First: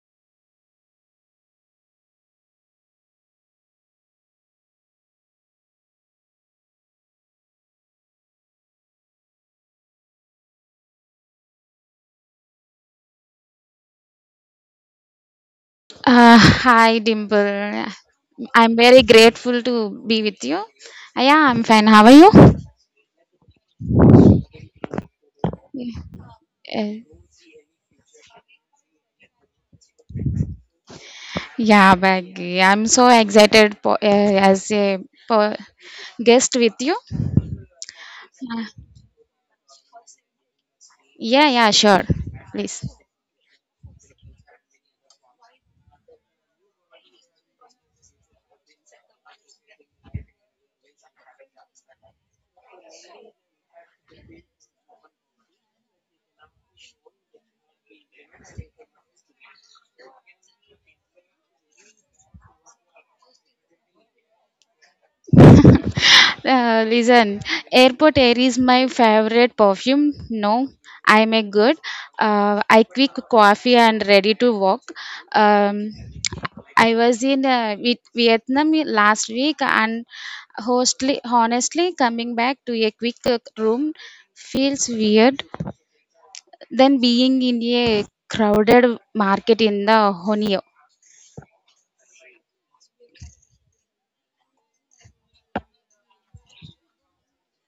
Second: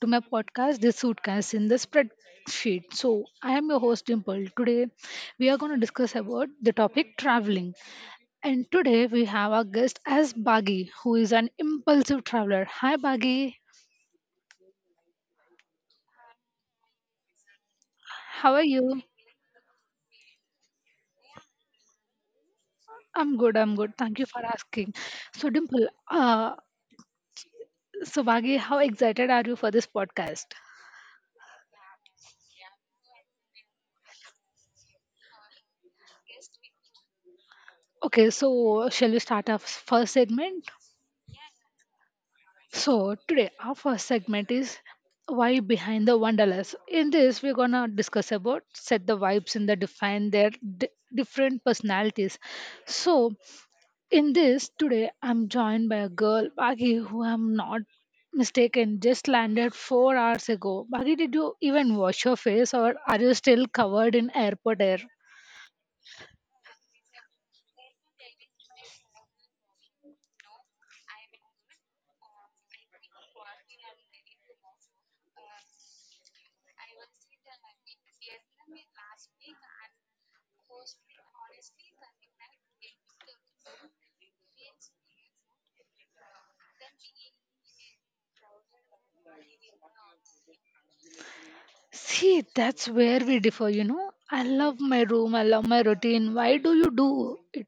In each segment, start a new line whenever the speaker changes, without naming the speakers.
to my podcast, The Suitcase in the Spreadsheet. So, I am your host Dimple. Today, we are going to discuss about the topic traveling. And today, we have our guest as Baggy, who is an impulsive traveler. Hi, Baggy.
Hi, Dimple.
How are
I'm very
you?
grateful to be with you. Yeah, I'm fine. How are you?
I'm good. I'm good. Thank you for asking. So, Dimple,
Yeah.
uh,
Uh,
so Baggy, how excited are you for this podcast?
yeah, Baggy, I'm so excited as a po- guest with you.
Okay,
Uh,
so shall we start our first segment?
yeah, sure. Please.
So today our first segment is why behind the wanderlust. In this, we're gonna discuss about set the vibes and the define their di- different personalities. So in this today, I'm joined by a girl, Baghi, who I'm not mistaken just landed 4 hours ago. Baghi, did you even wash your face, or are you still covered in airport air?
Listen, airport air is my favorite perfume. No, I make good. I quick coffee and ready to walk. Um, I was in Vietnam last week and honestly, coming back to a quick room feels weird than being in a crowded market in the Honio.
See, that's where we differ, you know. I love my room, I love my routine. Why do you do it?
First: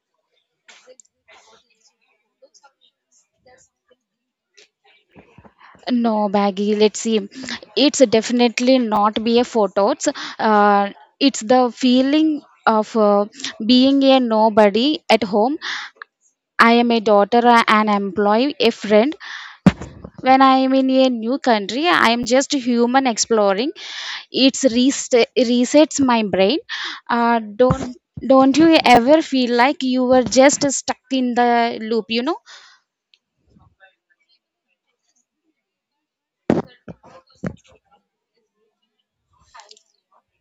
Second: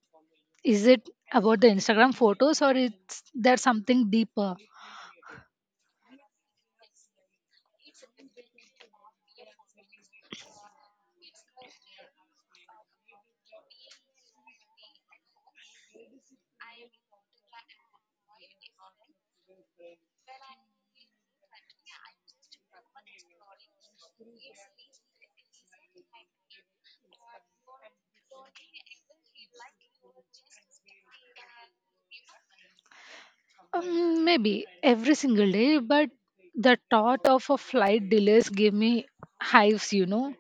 Is it about the Instagram photos or is there something deeper?
No, Baggy. Let's see. It's definitely not be a photos. Uh, it's the feeling of being a nobody at home. I am a daughter, an employee, a friend. When I am in a new country, I am just human exploring. It's resets my brain. Uh, don't don't you ever feel like you were just stuck in the loop? You know?
Maybe every single day, but the thought of a flight delays gave me hives, you know.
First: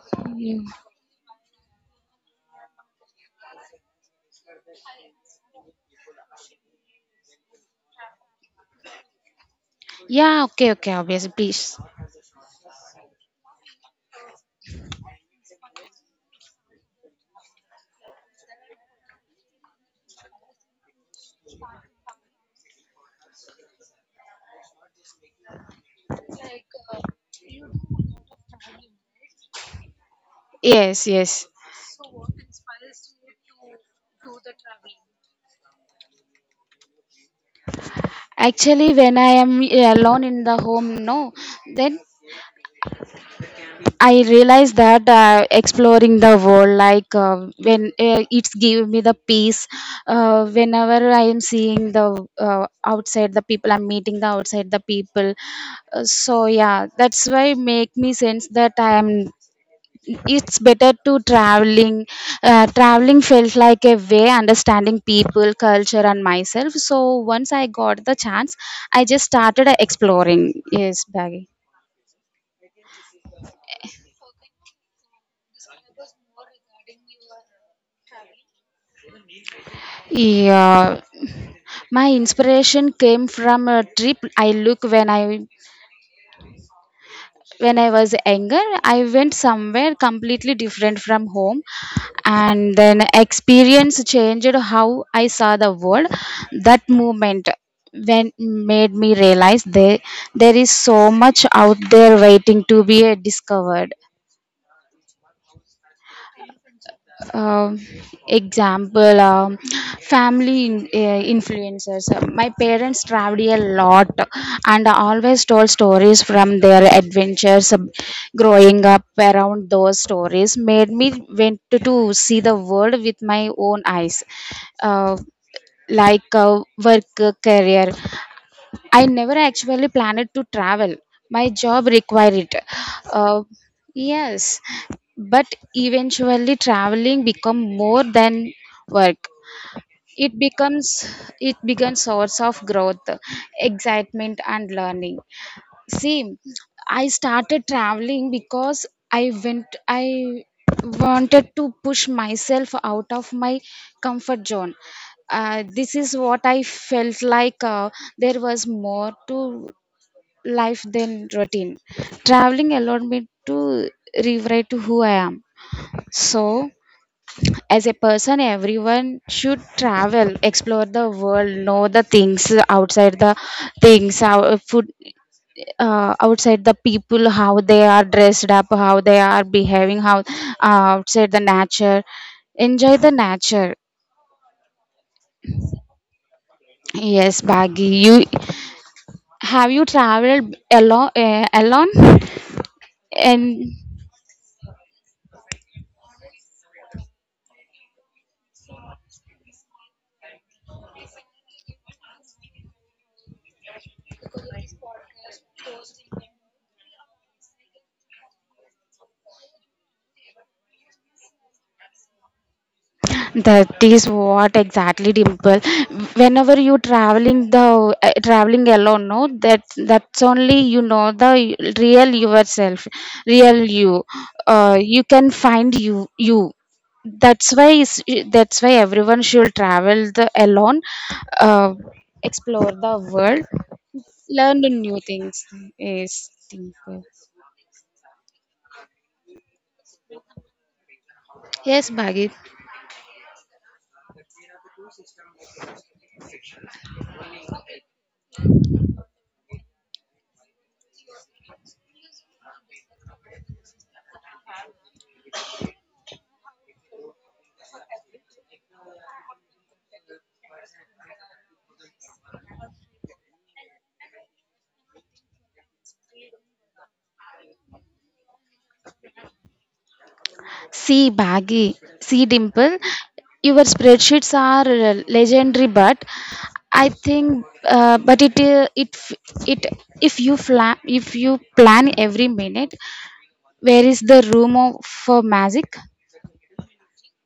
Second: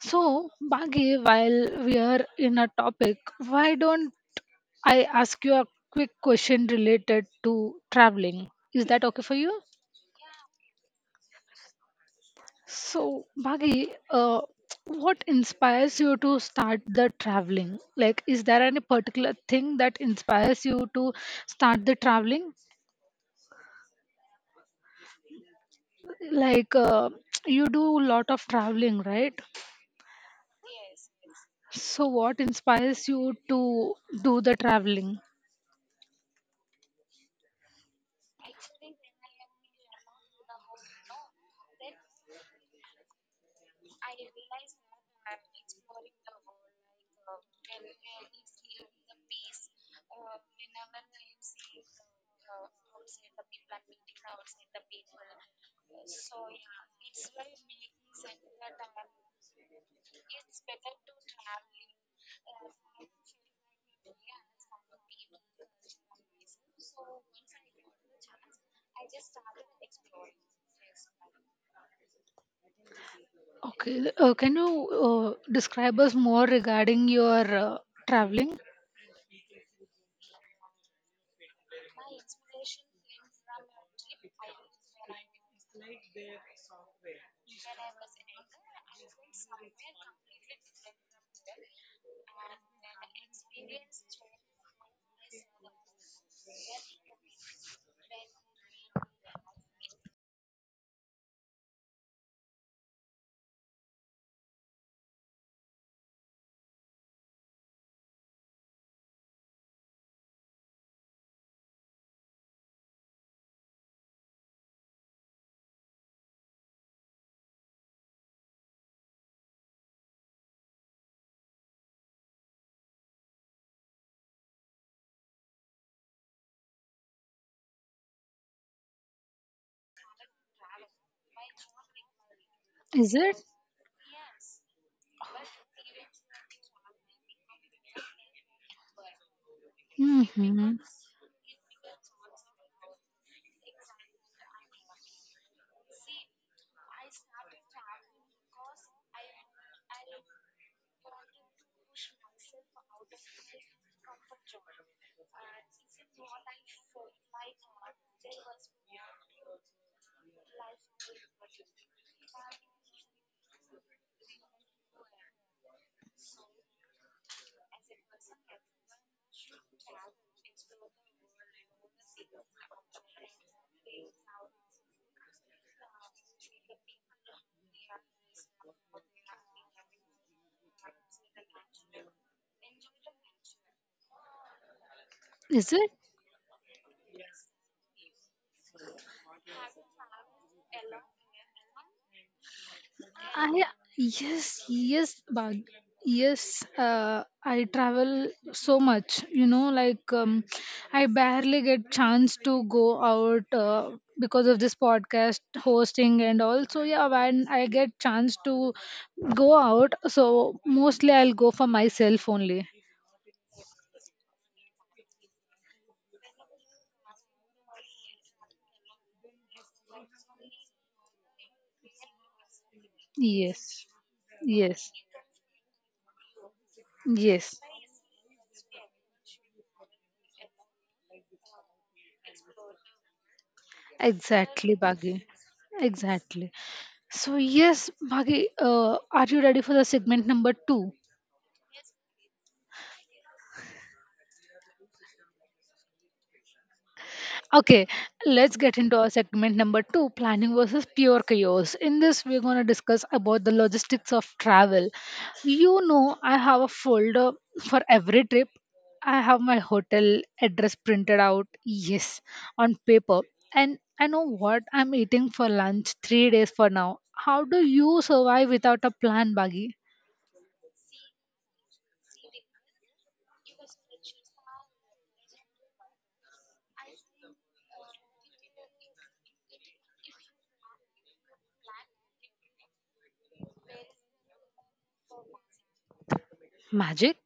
So,
Yeah.
Bagi, while we are in a topic, why don't I ask you a quick question related to traveling? Is that okay for you?
Yeah, okay. Okay. Obviously, please.
So, Bhagi, what inspires you to start the traveling? Like, is there any particular thing that inspires you to start the traveling? Like, you do a lot of traveling, right?
Yes, yes.
So, what inspires you to do the traveling?
Actually, when I am alone in the home, no, then I realize that exploring the world, like when it's give me the peace. Whenever I am seeing the outside the people, I'm meeting the outside the people. So yeah, that's why make me sense that I am it's better to traveling traveling felt like a way understanding people culture and myself. So once I got the chance, I just started exploring. Yes, Baggy.
Okay, can you describe us more regarding your traveling?
Yeah, my inspiration came from a trip I look when I was younger. I went somewhere completely different from home, and then experience changed how I saw the world. That moment when made me realize there is so much out there waiting to be discovered. um, Example, family in, influencers. My parents traveled a lot and always told stories from their adventures. Growing up around those stories made me went to see the world with my own eyes. uh, Work, career. I never actually planned to travel. My job required it.
Is it?
Uh, yes, but eventually traveling become more than work.
Hmm.
It becomes it becomes source of growth, excitement, and learning. See, I started traveling because I wanted to push myself out of my comfort zone. This is what I felt like there was more to life than routine. Traveling allowed me to rewrite who I am. So, as a person, everyone should travel, explore the world, know the things outside the things, our food, outside the people, how they are dressed up, how they are behaving, how outside the nature. Enjoy the nature.
Is it?
Yes, Baggy. You have you traveled alone? Alone?
I
And
yes yes but yes, uh, I travel so much, you know, like I barely get chance to go out because of this podcast hosting. And also yeah, when I get chance to go out, so mostly I'll go for myself only.
that is what exactly, Dimple. Whenever you traveling the traveling alone, no, that's only you know the real yourself, real
Yes.
you.
Yes.
You can find you. That's
Yes,
why is that's why everyone should travel the alone, uh, explore the world, learn the
exactly,
new
Baggy.
things. Yes,
Exactly.
Dimple.
So yes, Baggy, are you ready for the segment number 2?
Yes, Bhagit.
Okay, let's get into our segment number two, planning versus pure chaos. In this, we're going to discuss about the logistics of travel. You know, I have a folder for every trip, I have my hotel address printed out, yes, on paper. And I know what I'm eating for lunch 3 days for now. How do you survive without a plan, Baggy?
See Dimple, your spreadsheets are legendary, but I think, but it it f- it if if you plan every minute, where is the room for magic?
Magic?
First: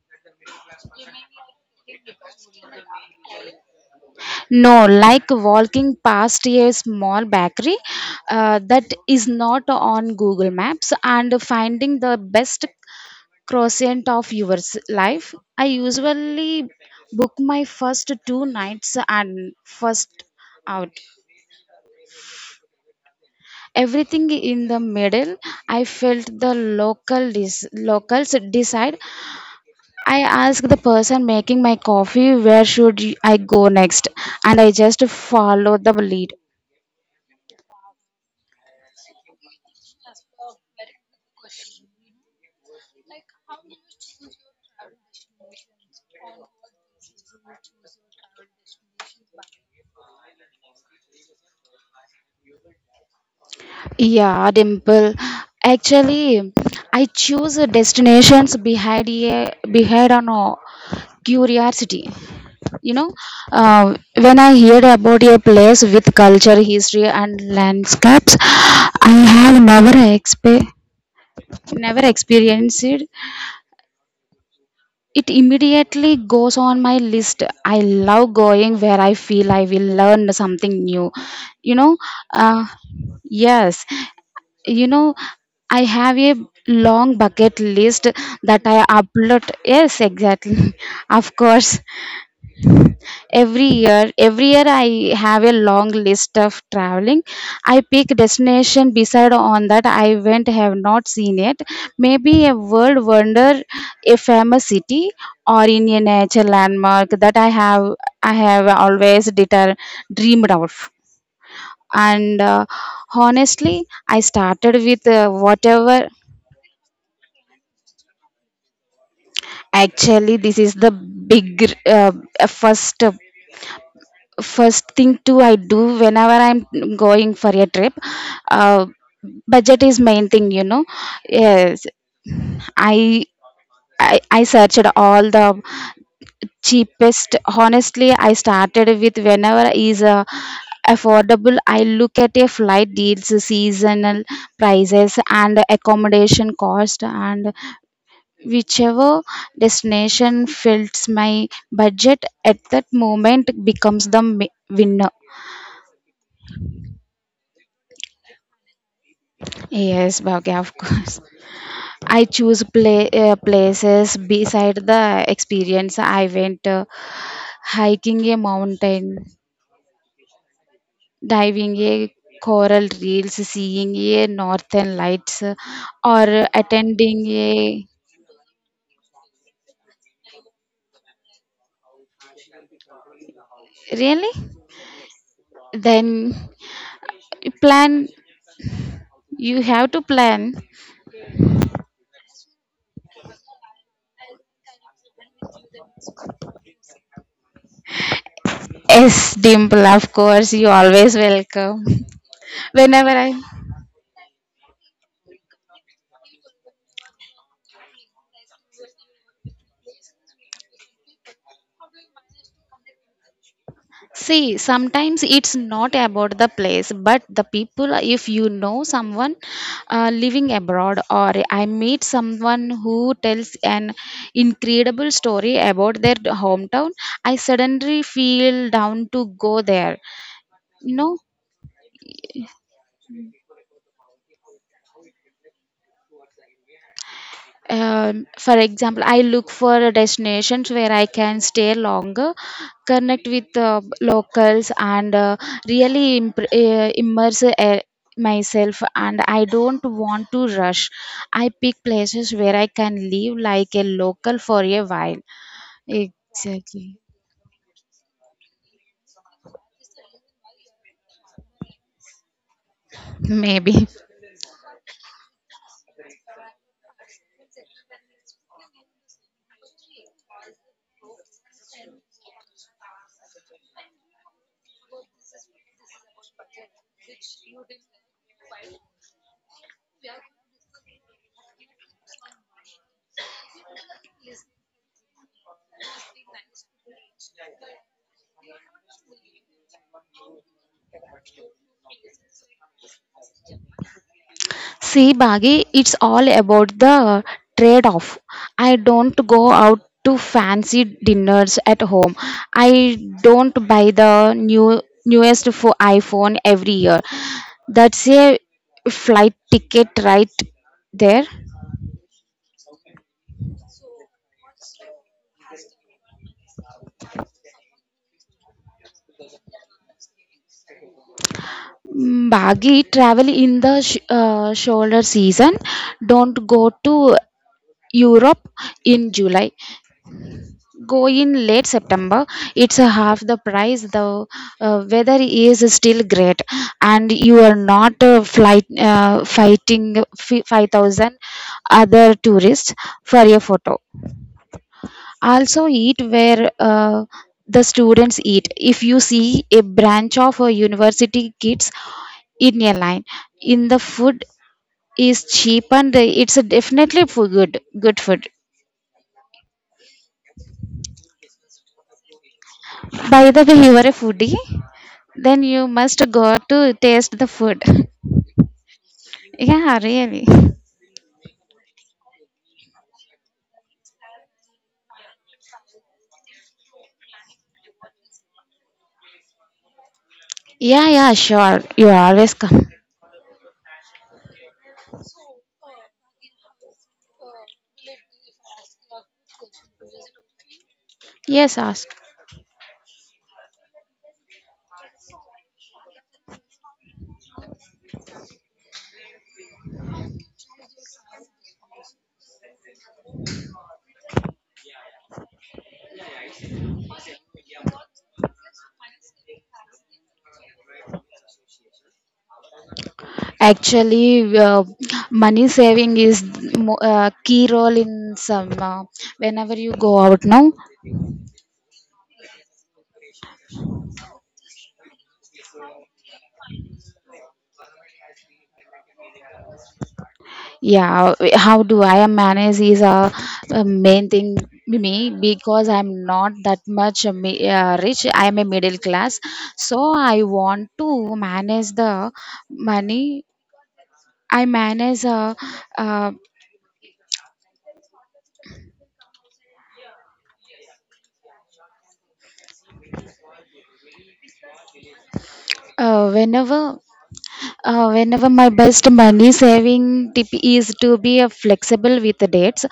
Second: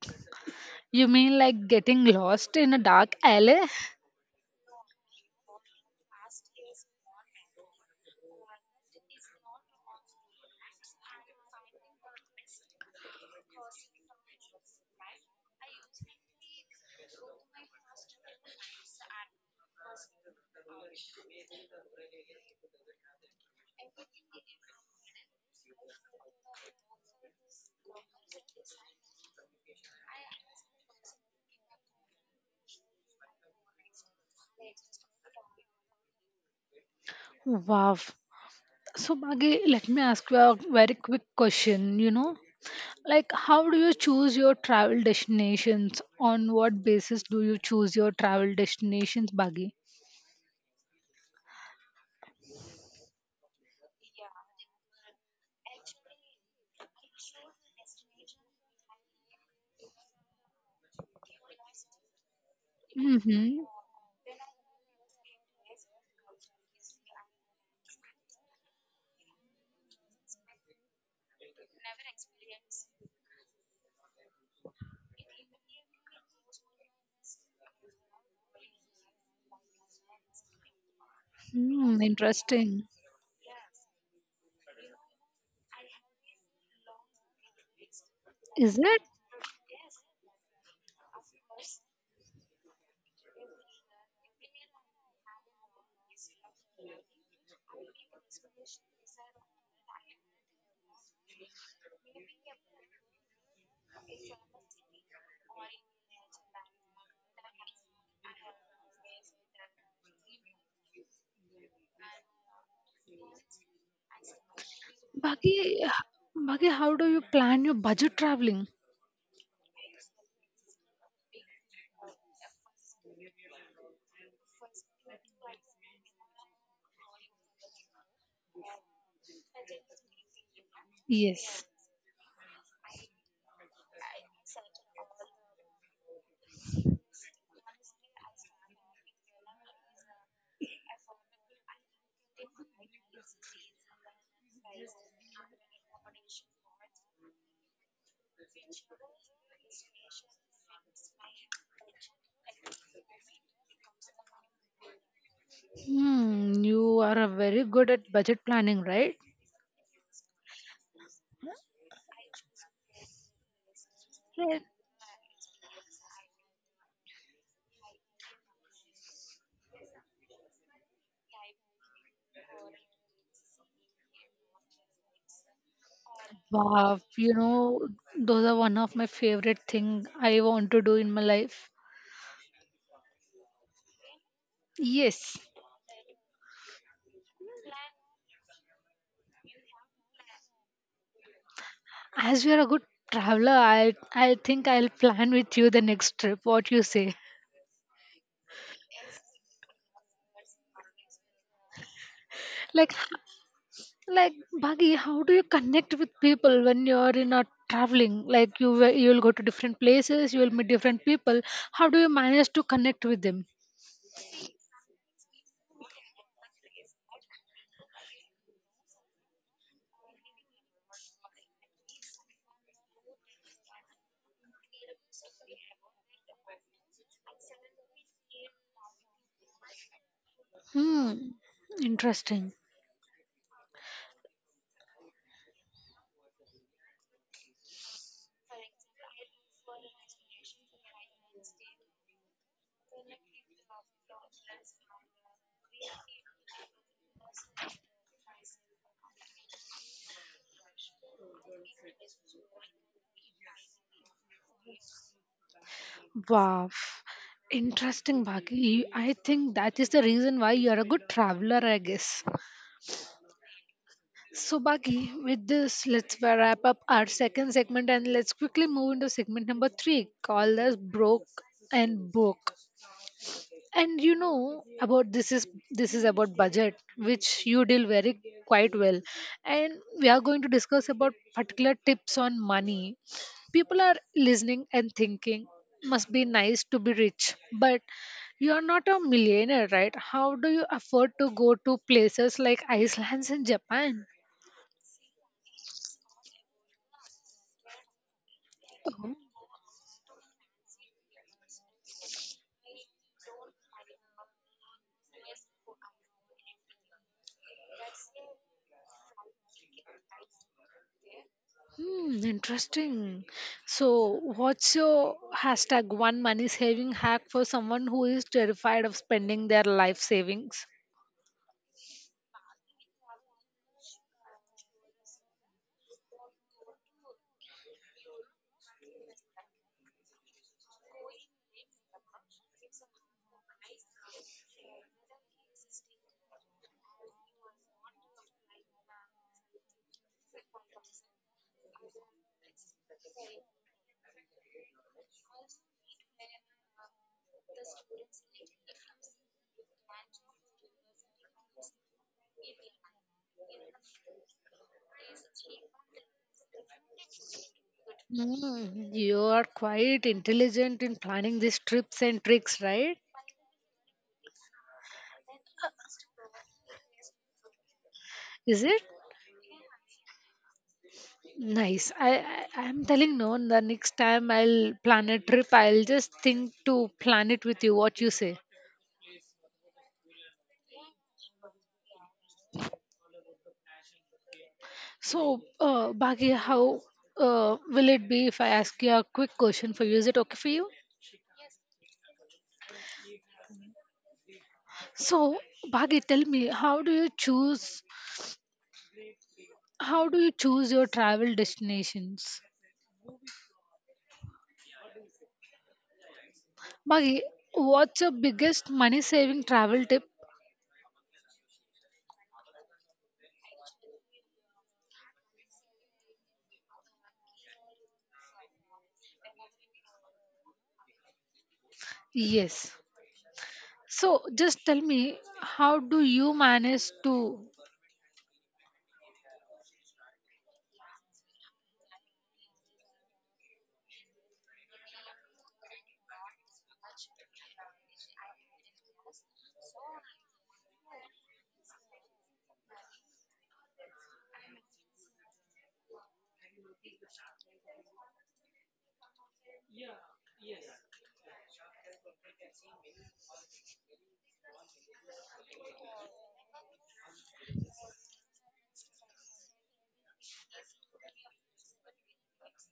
You mean like getting lost in a dark alley?
No, like walking past a small bakery that is not on Google Maps and finding the best crescent of life. I usually book my first two nights and first out. Everything in the middle, I felt the locals decide. I asked the person making my coffee where should I go next, and I just follow the lead.
Wow. So, Maggie, let me ask you a very quick question. You know, like how do you choose your travel destinations? On what basis do you choose your travel destinations, Baggy?
Yeah, Dimple. Actually, I choose destinations behind on a curiosity. You know,
Mm-hmm.
when I hear about a place with culture history and landscapes I have never never experienced it, it immediately goes on my list. I love going where I feel I will learn something new. You know,
Hmm,
uh,
interesting.
yes, you know, I have a long bucket list that
Is
I
it?
upload. Yes, exactly. Of course. Every year I have a long list of traveling. I pick destination beside on that I went have not seen it, maybe a world wonder, a famous city, or in a nature landmark that I have always dreamed of. And honestly I started with
बाकी
whatever.
Bhagya, how do you plan your budget traveling?
Actually, this is the big, first first thing too I do whenever I'm going for a trip. uh, Budget is main thing, you know.
Yes.
Yes. i I searched all the cheapest. Honestly, I started with whenever is affordable. I look at a flight deals, seasonal prices and accommodation cost, and whichever destination fits my budget at that moment becomes the winner.
Hmm, you are a very good at budget planning, right?
Yes, Bhavya, of course. I choose places
Right.
beside the experience. I went Hiking a mountain, diving a coral reefs, seeing a northern lights, or
Wow,
attending
you
a
know, those are one of my favorite thing I want to do in my life.
really.
Yes,
Then plan. You have to plan.
as you are a good traveler, I think I'll plan with you the next trip. What you say?
Yes, Dimple. Of course, you always welcome.
Like, h-
Whenever I
like, Buggy, how do you connect with people when you're in a traveling? Like you will go to different places, you will meet different people. How do you manage to connect with them?
see, sometimes it's not about the place, but the people. If you know someone living abroad, or I meet someone who tells an incredible story about their hometown, I suddenly feel down to go there. You know.
Hmm, interesting.
For example, I look for destinations where I can stay longer, connect with locals and really impr immerse myself, and I don't want to rush. I pick places where I can live like a local for a while.
Wow,
Exactly.
interesting, Baki. I think that is the reason why you are a good traveler, I guess.
Maybe.
So, Baki, with this, let's wrap up our second segment and let's quickly move into segment number three called as Broke and Book. And you know about this, is this is about budget, which you deal very quite well. And we are going to discuss about particular tips on money. People are listening and thinking, must be nice to be rich, but you are not a millionaire, right? How do you afford to go to places like Iceland and Japan?
See, Baggy, it's all about the trade off. I
Oh.
don't go out to fancy dinners at home. I don't buy the newest for iPhone every year. That's a flight ticket right there.
Hmm, interesting. So, what's your hashtag one money saving hack for someone who is terrified of spending their life savings?
Mm, Baggy, travel in the shoulder season. Don't go to Europe in July. Go in late September. It's a half the price. The weather is still great, and you are not flight fighting 5000 other tourists for a photo. Also eat where the students eat. If you see a branch of a university kids in a line in the food is cheap, and it's definitely for good food.
Mm, you are quite intelligent in planning these trips and tricks, right?
By the way, you are a foodie, then you must go to taste the food.
Is it?
Yeah, really.
Nice. I'm telling no. The next time I'll plan a trip, I'll just think to plan it with you. What you say?
Yeah, sure. You always come.
So, Bhagya, how will it be if I ask you a quick question for you? Is it okay for you?
Yes, ask.
So, Bhagya, tell me, how do you choose— how do you choose your travel destinations? Maggie, what's your biggest money saving travel tip?
Actually, money saving is key role in some. Whenever you go out now,
Yes. So just tell me, how do you manage to?
yeah, how do I manage is a main thing to me, because I'm not that much rich. I'm a middle class, so I want to manage the money. I manage uh, whenever Whenever, my best money saving tip is to be flexible with the dates,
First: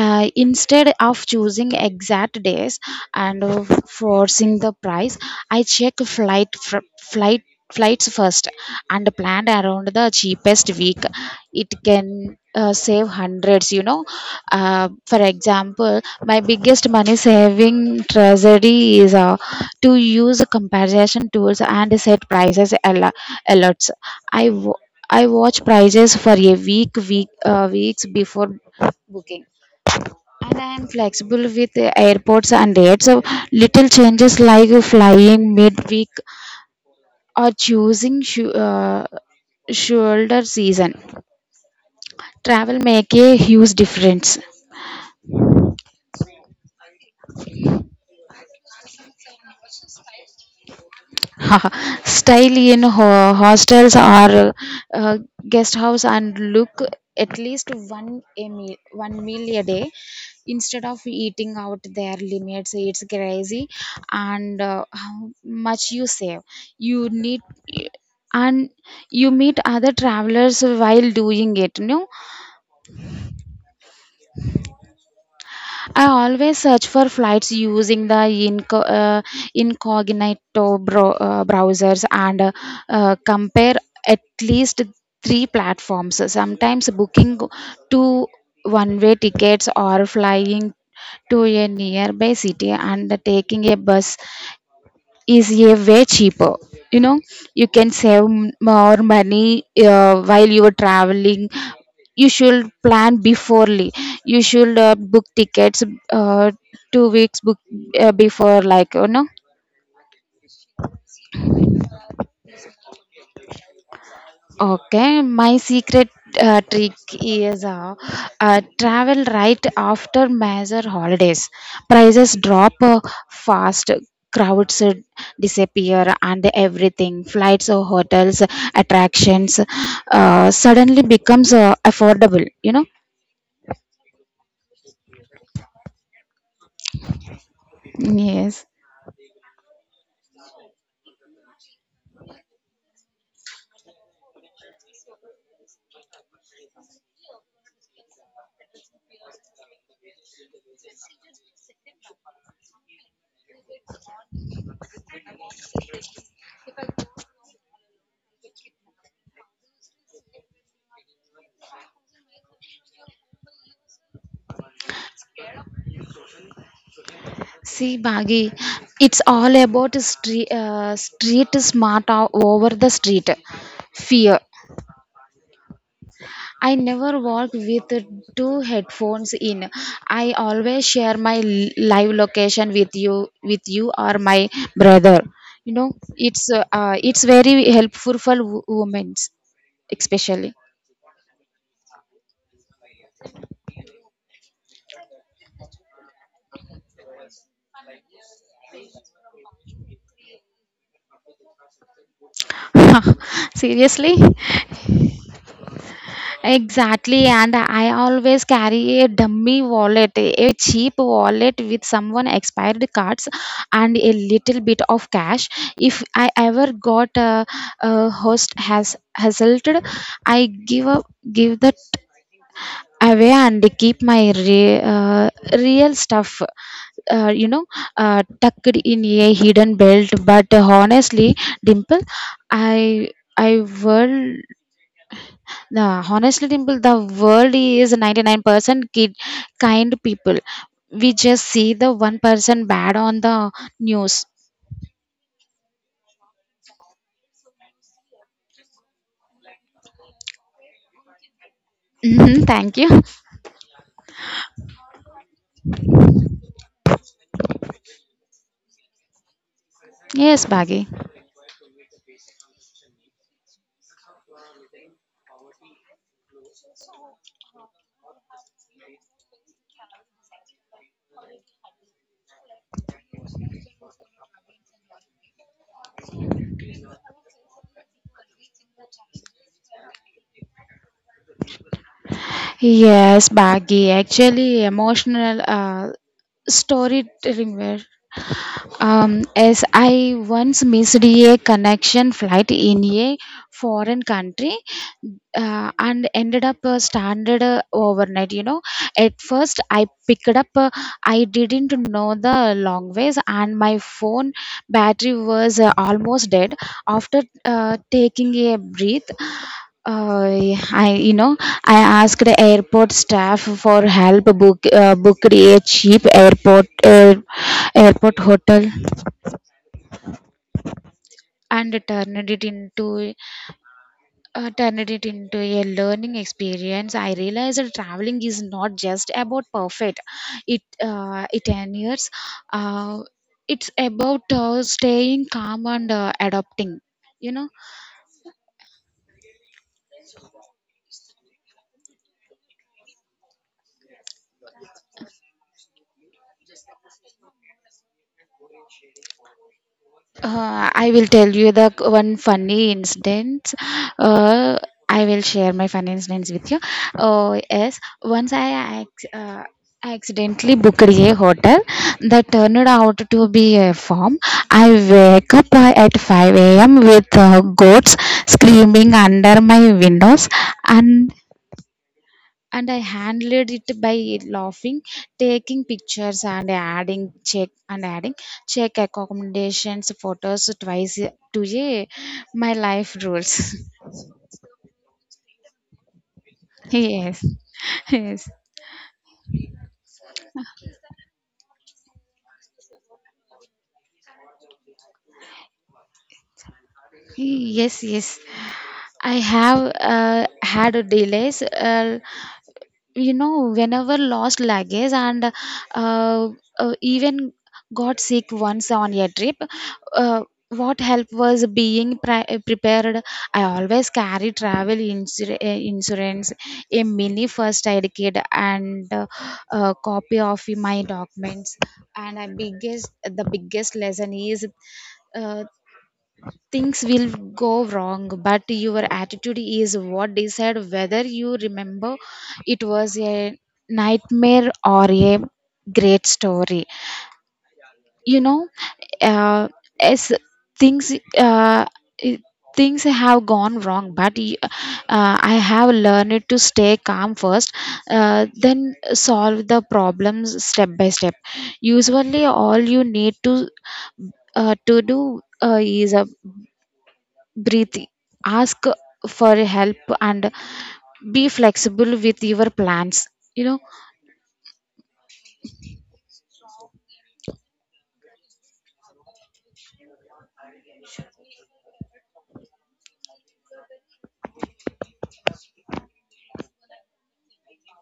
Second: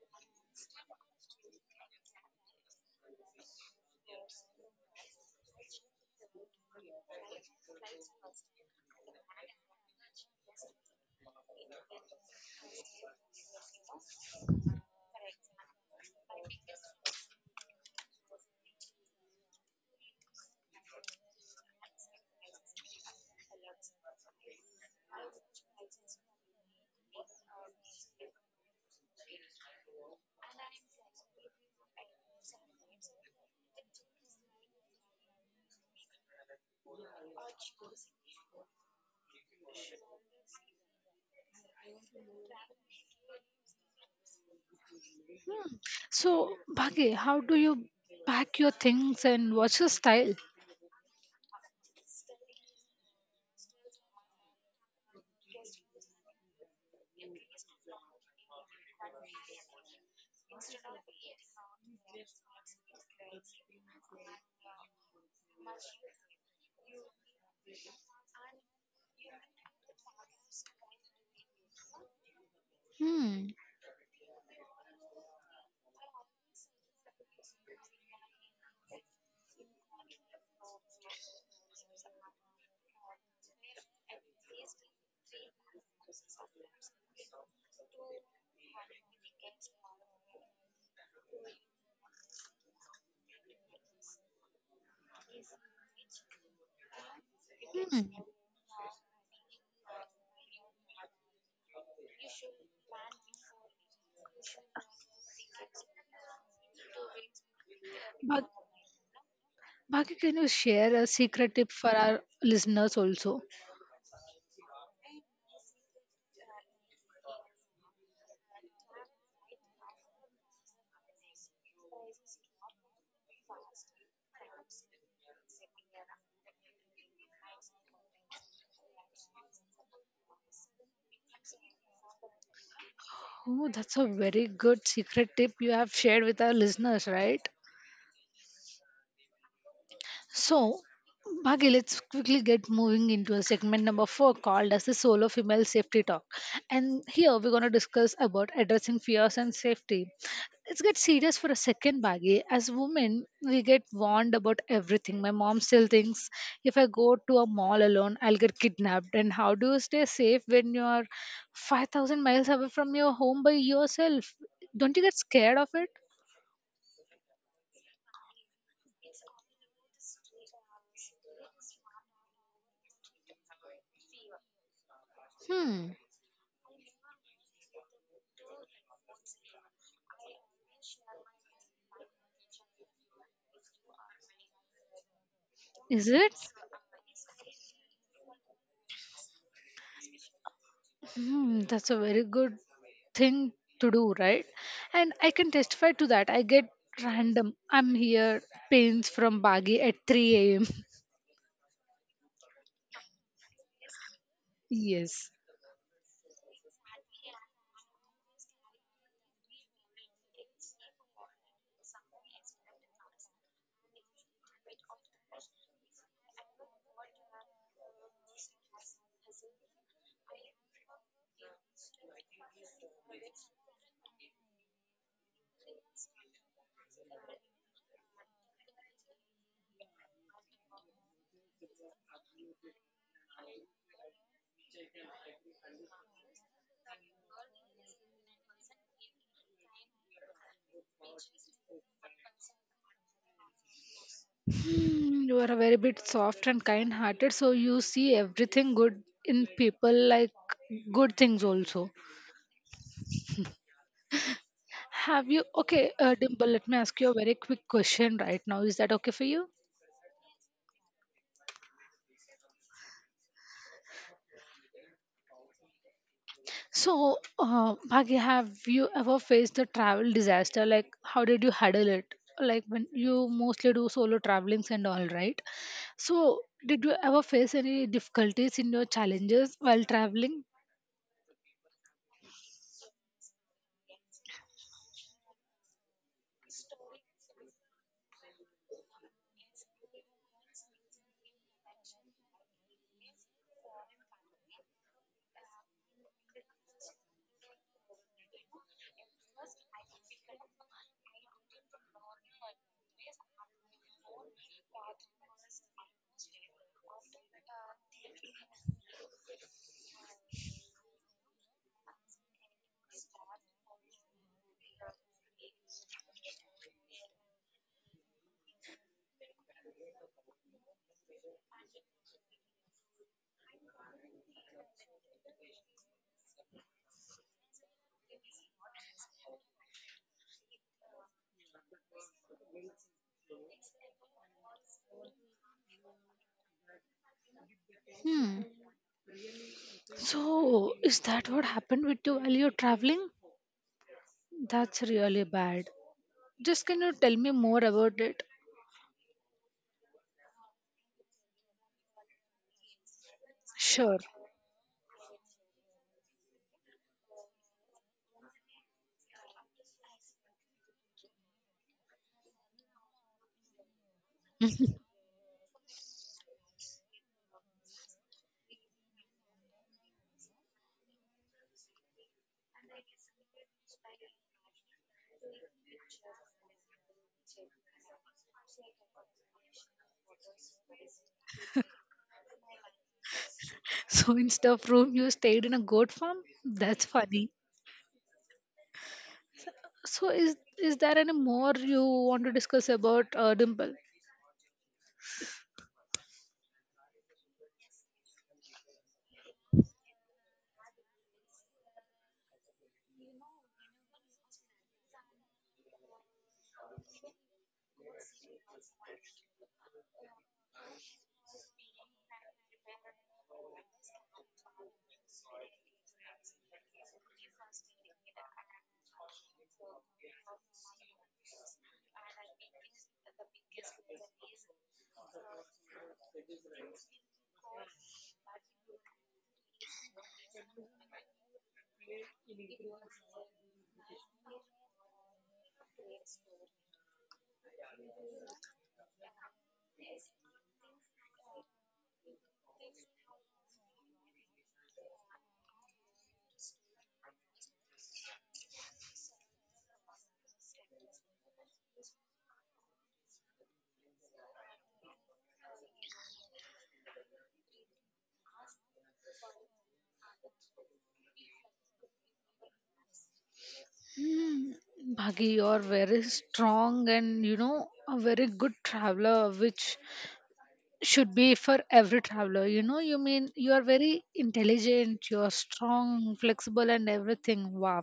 instead of choosing exact days and forcing the price. I check flights first and plan around the cheapest week. It can save hundreds, you know. For example, my biggest money saving tragedy is to use comparison tools and set prices alerts. I wa- I watch prices for a weeks before booking, and I am flexible with the airports and rates. So little changes like flying midweek or choosing shoulder season travel make a huge difference.
Hmm. So, Bhagi, how do you pack your things and what's your style?
Style in hostels or uh, guest house, and look at least one meal a day instead of eating out. Their limits, it's crazy. And how much you save you need, and you meet other travelers while doing it, no.
Hmm.
I always search for flights using the incognito browsers, and compare at least three platforms. Sometimes booking two one way tickets or flying to a nearby city and taking a bus is a way cheaper, you know. You can
Hmm.
save more money while you are traveling. You should plan beforely. You should book tickets, uh, 2 weeks book
Bhag-
before, like, you know.
Bhagya, can you share a secret tip for our listeners also?
Okay, my secret trick is travel right after major holidays. Prices drop fast, crowds disappear, and everything flights, hotels, attractions suddenly becomes affordable, you know?
Oh, that's a very good secret tip you have shared with our listeners, right?
Yes.
So, Bhagi, let's quickly get moving into a segment number four called as the solo female safety talk. And here we're going to discuss about addressing fears and safety. Let's get serious for a second, Bhagi. As women, we get warned about everything. My mom still thinks if I go to a mall alone, I'll get kidnapped. And how do you stay safe when you are 5,000 miles away from your home by yourself? Don't you get scared of it?
See, Bagi, it's all about street smart over the street fear.
Hmm.
I never walk with two headphones in. I always share my live location with you or my brother. You know,
Is it?
it's very helpful for women, especially.
Hmm, that's a very good thing to do, right? And I can testify to that. I get random. I'm here. Pains from Bagi at 3 a.m.
Seriously,
Yes.
exactly, and I always carry a dummy wallet, a cheap wallet with someone expired cards and a little bit of cash. If I ever got a host has hassled, I give up, give that away and keep my real stuff, you know, tucked in a hidden belt. But honestly, Dimple, i i will. Yeah, honestly, Dimple, the world is 99% kind people. We just see the one person bad on the news.
Hmm, you are a very bit soft and kind hearted, so you see everything good in people, like good things also.
Mhm. Thank you.
Have you okay, Dimple? Let me ask you a very quick question right now. Is that okay for you?
Yes, Baggy.
So, Bhagya, have you ever faced a travel disaster? Like, how did you handle it? Like, when you mostly do solo travelings and all, right? So, did you ever face any difficulties in your challenges while traveling?
Yes, Baggy. Actually, emotional storytelling. As I once missed a connection flight in a foreign country and ended up stranded overnight. At first I picked up, I didn't know the long ways, and my phone battery was almost dead. After taking a breath, I I asked the airport staff for help book booked a cheap airport hotel and turned it into a learning experience. I realized that traveling is not just about perfect it it enures uh, it's about staying calm and adapting. you know
Hmm. So, is that what happened with you while you're traveling? That's really bad. Just can you tell me more about it?
I will tell you the one funny incident.
Sure.
Uh, I will share my funny incidents with you. Oh yes, once I accidentally booked a hotel that turned out to be a farm. I wake up at 5 a.m. with goats screaming under my windows, and and I handled it by laughing, taking pictures, and adding check accommodations photos twice to a my life rules.
So instead of room, you stayed in a goat farm. That's
Yes,
funny.
yes.
So is there any more you want to discuss about Dimple?
Yes, yes. I have had delays. You know, whenever lost luggage, and uh, even got sick once on a trip. uh, what help was being prepared. I always carry travel insurance, a mini first aid kit, and a copy of my documents. And I biggest the biggest lesson is, uh, things will go wrong, but your attitude is what decide whether you remember it was a nightmare or a great story. you know uh, as things, uh, i- things have gone wrong, but I have learned to stay calm first, then solve the problems step by step. Usually all you need to do is, breathe, ask for help, and be flexible with your plans. you know
Hmm. Bhagi, you're very strong and you know a very good traveler, which should be for every traveler. You know, you mean you are very intelligent, you're strong, flexible, and everything. Wow.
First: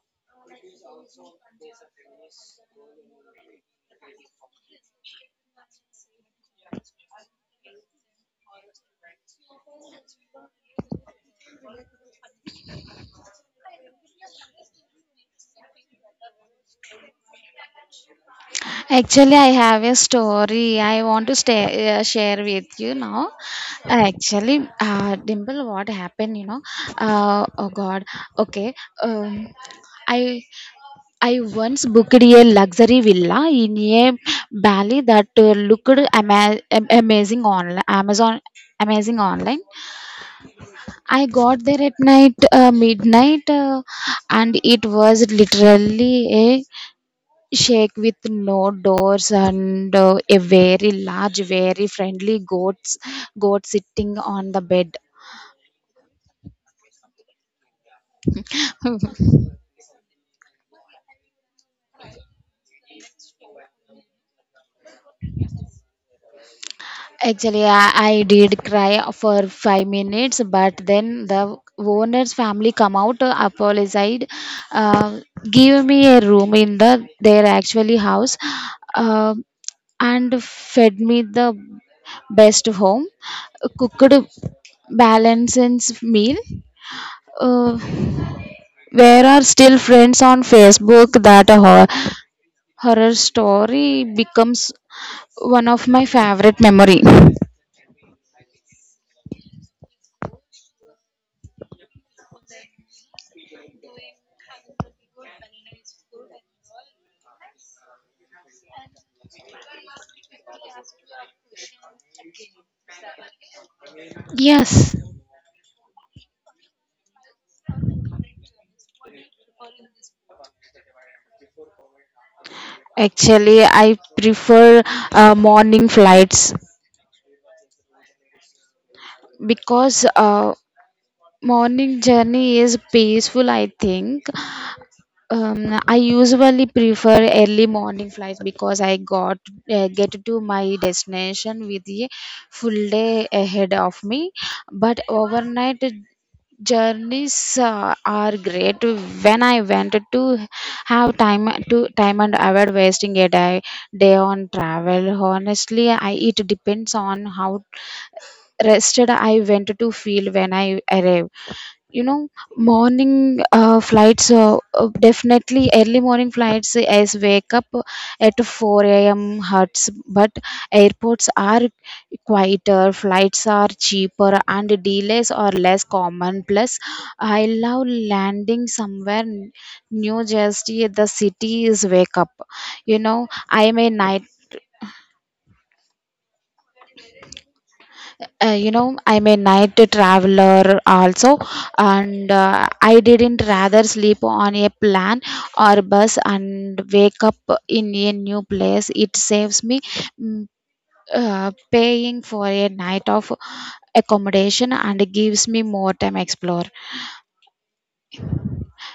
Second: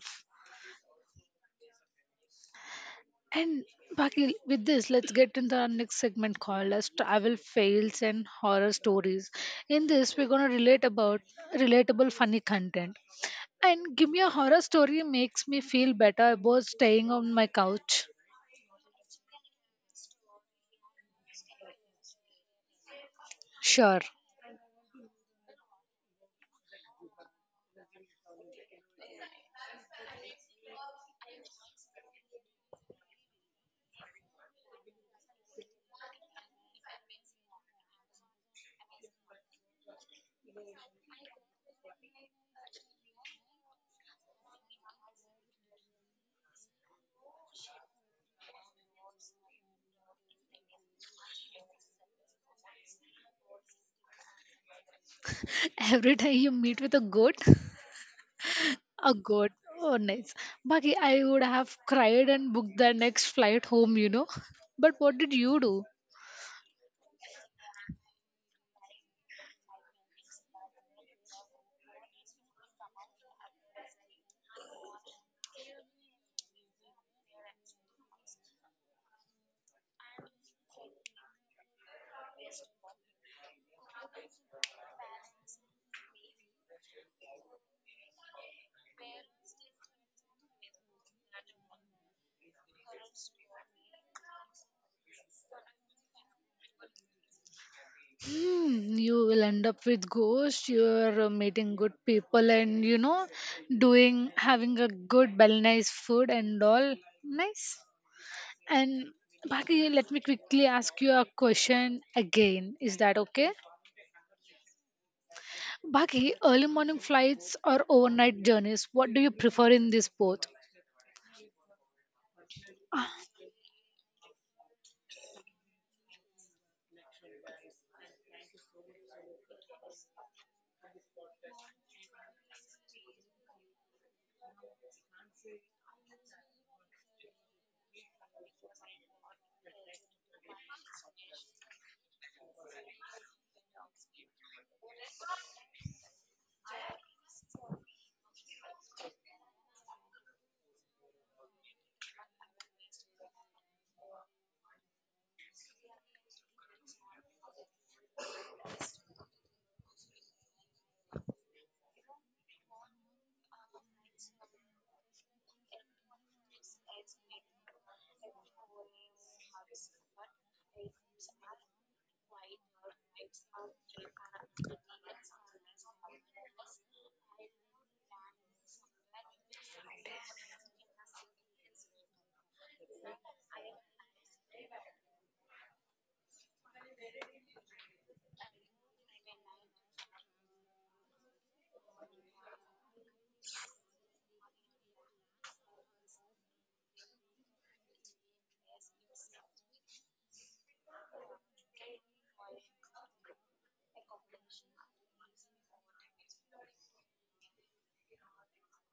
And Pakil, with this, let's get into our next segment called as travel fails and horror stories. In this, we're gonna relate about relatable funny content. And give me a horror story makes me feel better about staying on my couch.
Actually, I have a story I want to stay, share with you now.
Sure.
Actually, Dimple, what happened, oh god, okay, um, i I once booked a luxury villa in a valley that looked ama- am- amazing on Amazon amazing online. I got there at night, midnight, and it was literally a shake with no doors and a very large, very friendly goat sitting on the bed.
Every time you meet with a goat, a goat. Oh, nice. Baki, I would have cried and booked the next flight home, you know. But what did you do?
Actually, I did cry for 5 minutes, but then the owner's family come out, apologized, uh, give me a room in the their actually house, uh, and fed me the best home cooked balanced meal. Uh, where are still friends on Facebook. That horror story becomes one of my favorite memory.
Hmm, you will end up with ghosts. You are meeting good people, and you know, doing having a good, well, nice food and all. Nice. And Bhagi, let me quickly ask you a question again. Is that okay?
Yes.
Bhagi, early morning flights or overnight journeys? What do you prefer in this both?
Actually, I prefer morning flights because morning journey is peaceful, I think. I usually prefer early morning flights because I got get to my destination with a full day ahead of me. But overnight journeys are great. When I went to have time to time and avoid wasting a day on travel. Honestly, I, it depends on how rested I went to feel when I arrive. you know Morning flights, definitely early morning flights, as wake up at 4 a.m hurts, but airports are quieter, flights are cheaper, and delays are less common. Plus I love landing somewhere new jersey, the city is wake up. you know I am a night, I'm a night traveler also, and I didn't rather sleep on a plan or bus and wake up in a new place. It saves me mm, paying for a night of accommodation and gives me more time explore.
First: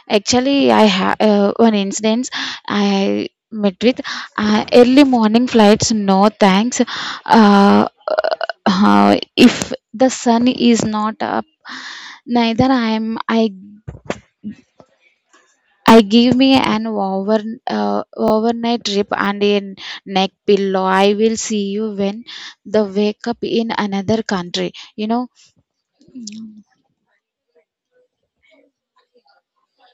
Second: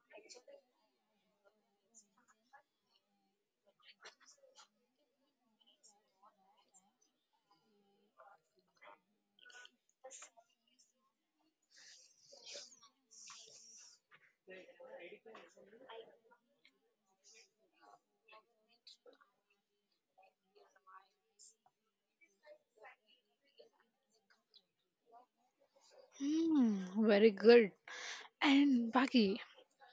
Actually, I have one incident I met with. Early morning flights, no thanks. Uh, if the sun is not up, neither I am. I give me an overnight trip and a neck pillow. I will see you when the wake up in another country.
Hmm, very good. And Baki,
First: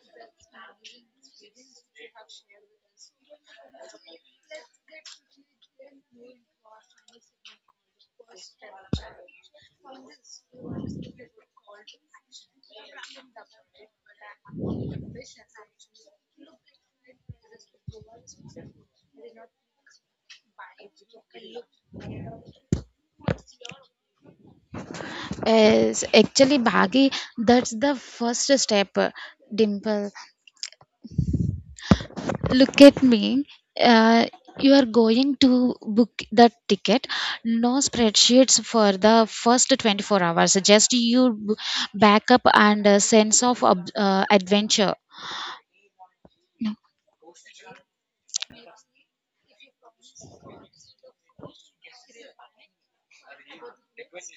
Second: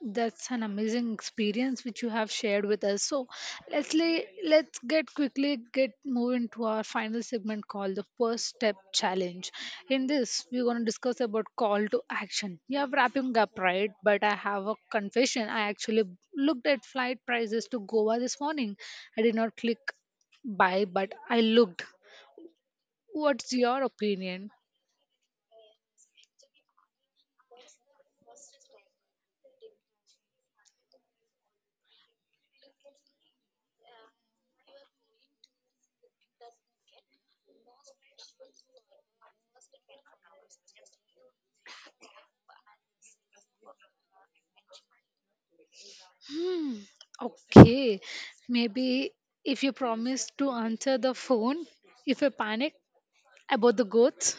that's an amazing experience which you have shared with us. So let's get quickly get move into our final segment called the first step challenge. In this, we're gonna discuss about call to action. Yeah, wrapping up right, but I have a confession. I actually looked at flight prices to Goa this morning. I did not click buy, but I looked. What's your opinion?
Is actually Bhagi. That's the first step. Dimple. Look at me. Uh, you are going to book the ticket. No spreadsheets for the first 24 hours. Just you backup and a sense of adventure.
Hmm. Okay. Maybe if you promise to answer the phone if I panic about the goats.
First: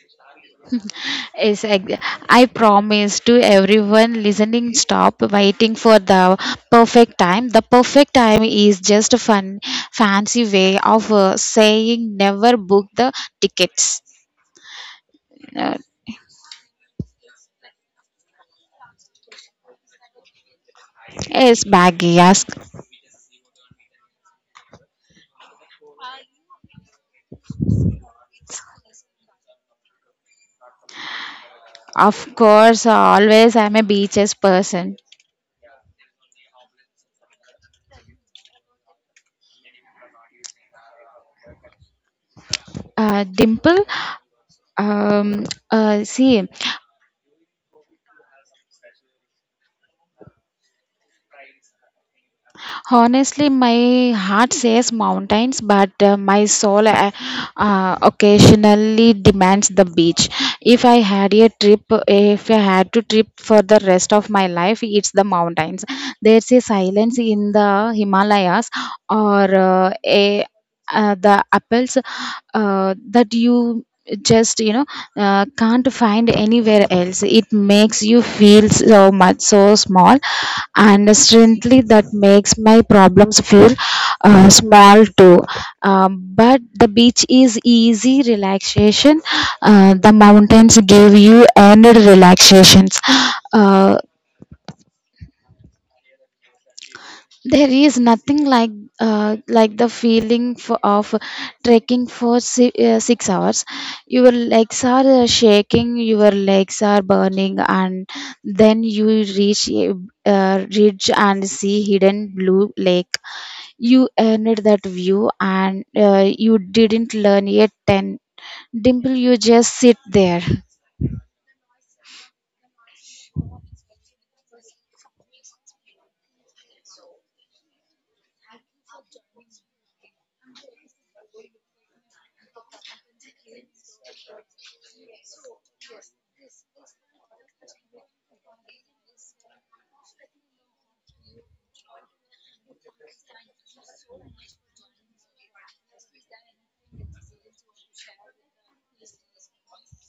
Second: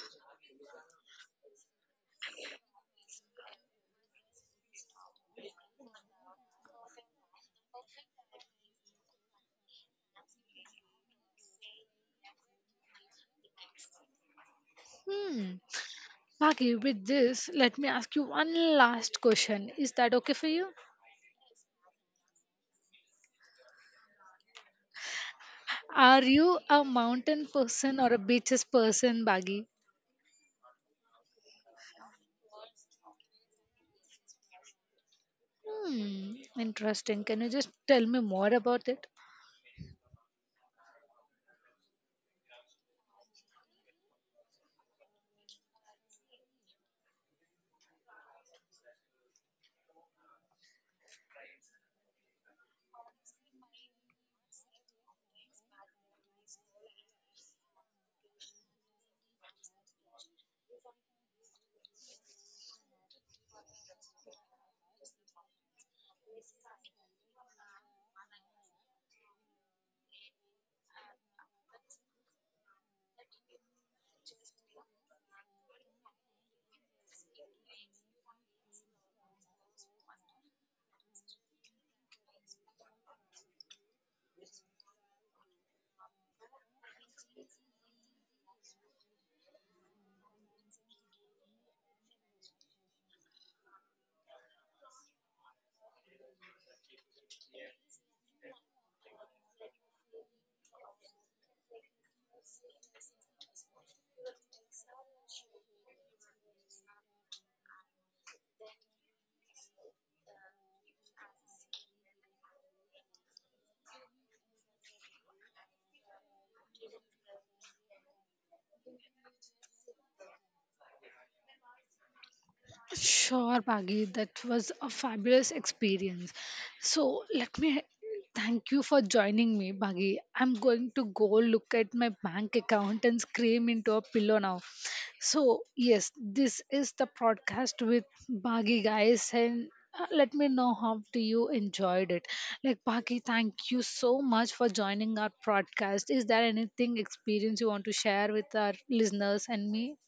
Yes, I promise to everyone listening, stop waiting for the perfect time. The perfect time is just a fancy way of saying never book the tickets.
Hmm.
Uh,
Maggie, with this, let me ask you one last question. Is that okay for you?
yes, Baggy, ask.
Are you a mountain person or a beaches person, Baggy?
Of course, always I'm a beaches person.
Hmm, interesting. Can you just tell me more about it?
Dimple, um, see. Honestly, my heart says mountains, but my soul occasionally demands the beach. If I had a trip, if I had to trip for the rest of my life, it's the mountains. There's a silence in the Himalayas or a the apples that you just, can't find anywhere else. It makes you feel so much, so small, and strangely that makes my problems feel small too. But the beach is easy relaxation. The mountains give you ended relaxations. uh, there is nothing like like the feeling for, of trekking for 6 hours. Your legs are shaking, your legs are burning, and then you reach a ridge and see hidden blue lake. You earned that view and you didn't learn yet. Then, Dimple, you just sit there.
Sure, Pagi, that was a fabulous experience. So let me thank you for joining me, Pagi. I'm going to go look at my bank account and scream into a pillow now. So yes, this is the podcast with Bagi guys, and let me know how do you enjoyed it. Like Bagi, thank you so much for joining our podcast. Is there anything experience you want to share with our listeners and me?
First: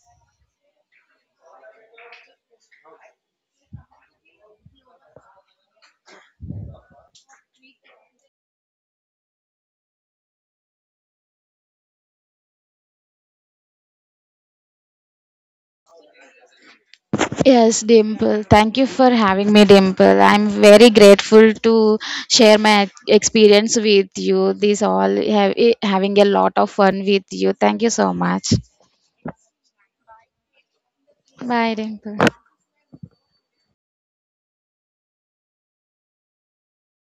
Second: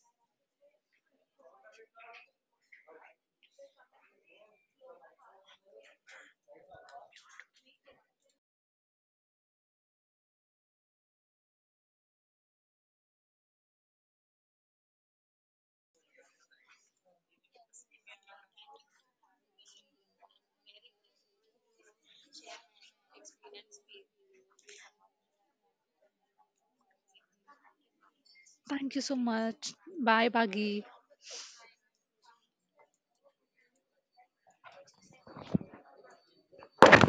Yes, Dimple. Thank you for having me, Dimple. I'm very grateful to share my experience with you. This all have, eh, having a lot of fun with you. Thank you so much.
Thank you so much. Bye, Bagi.
Bye, Dimple.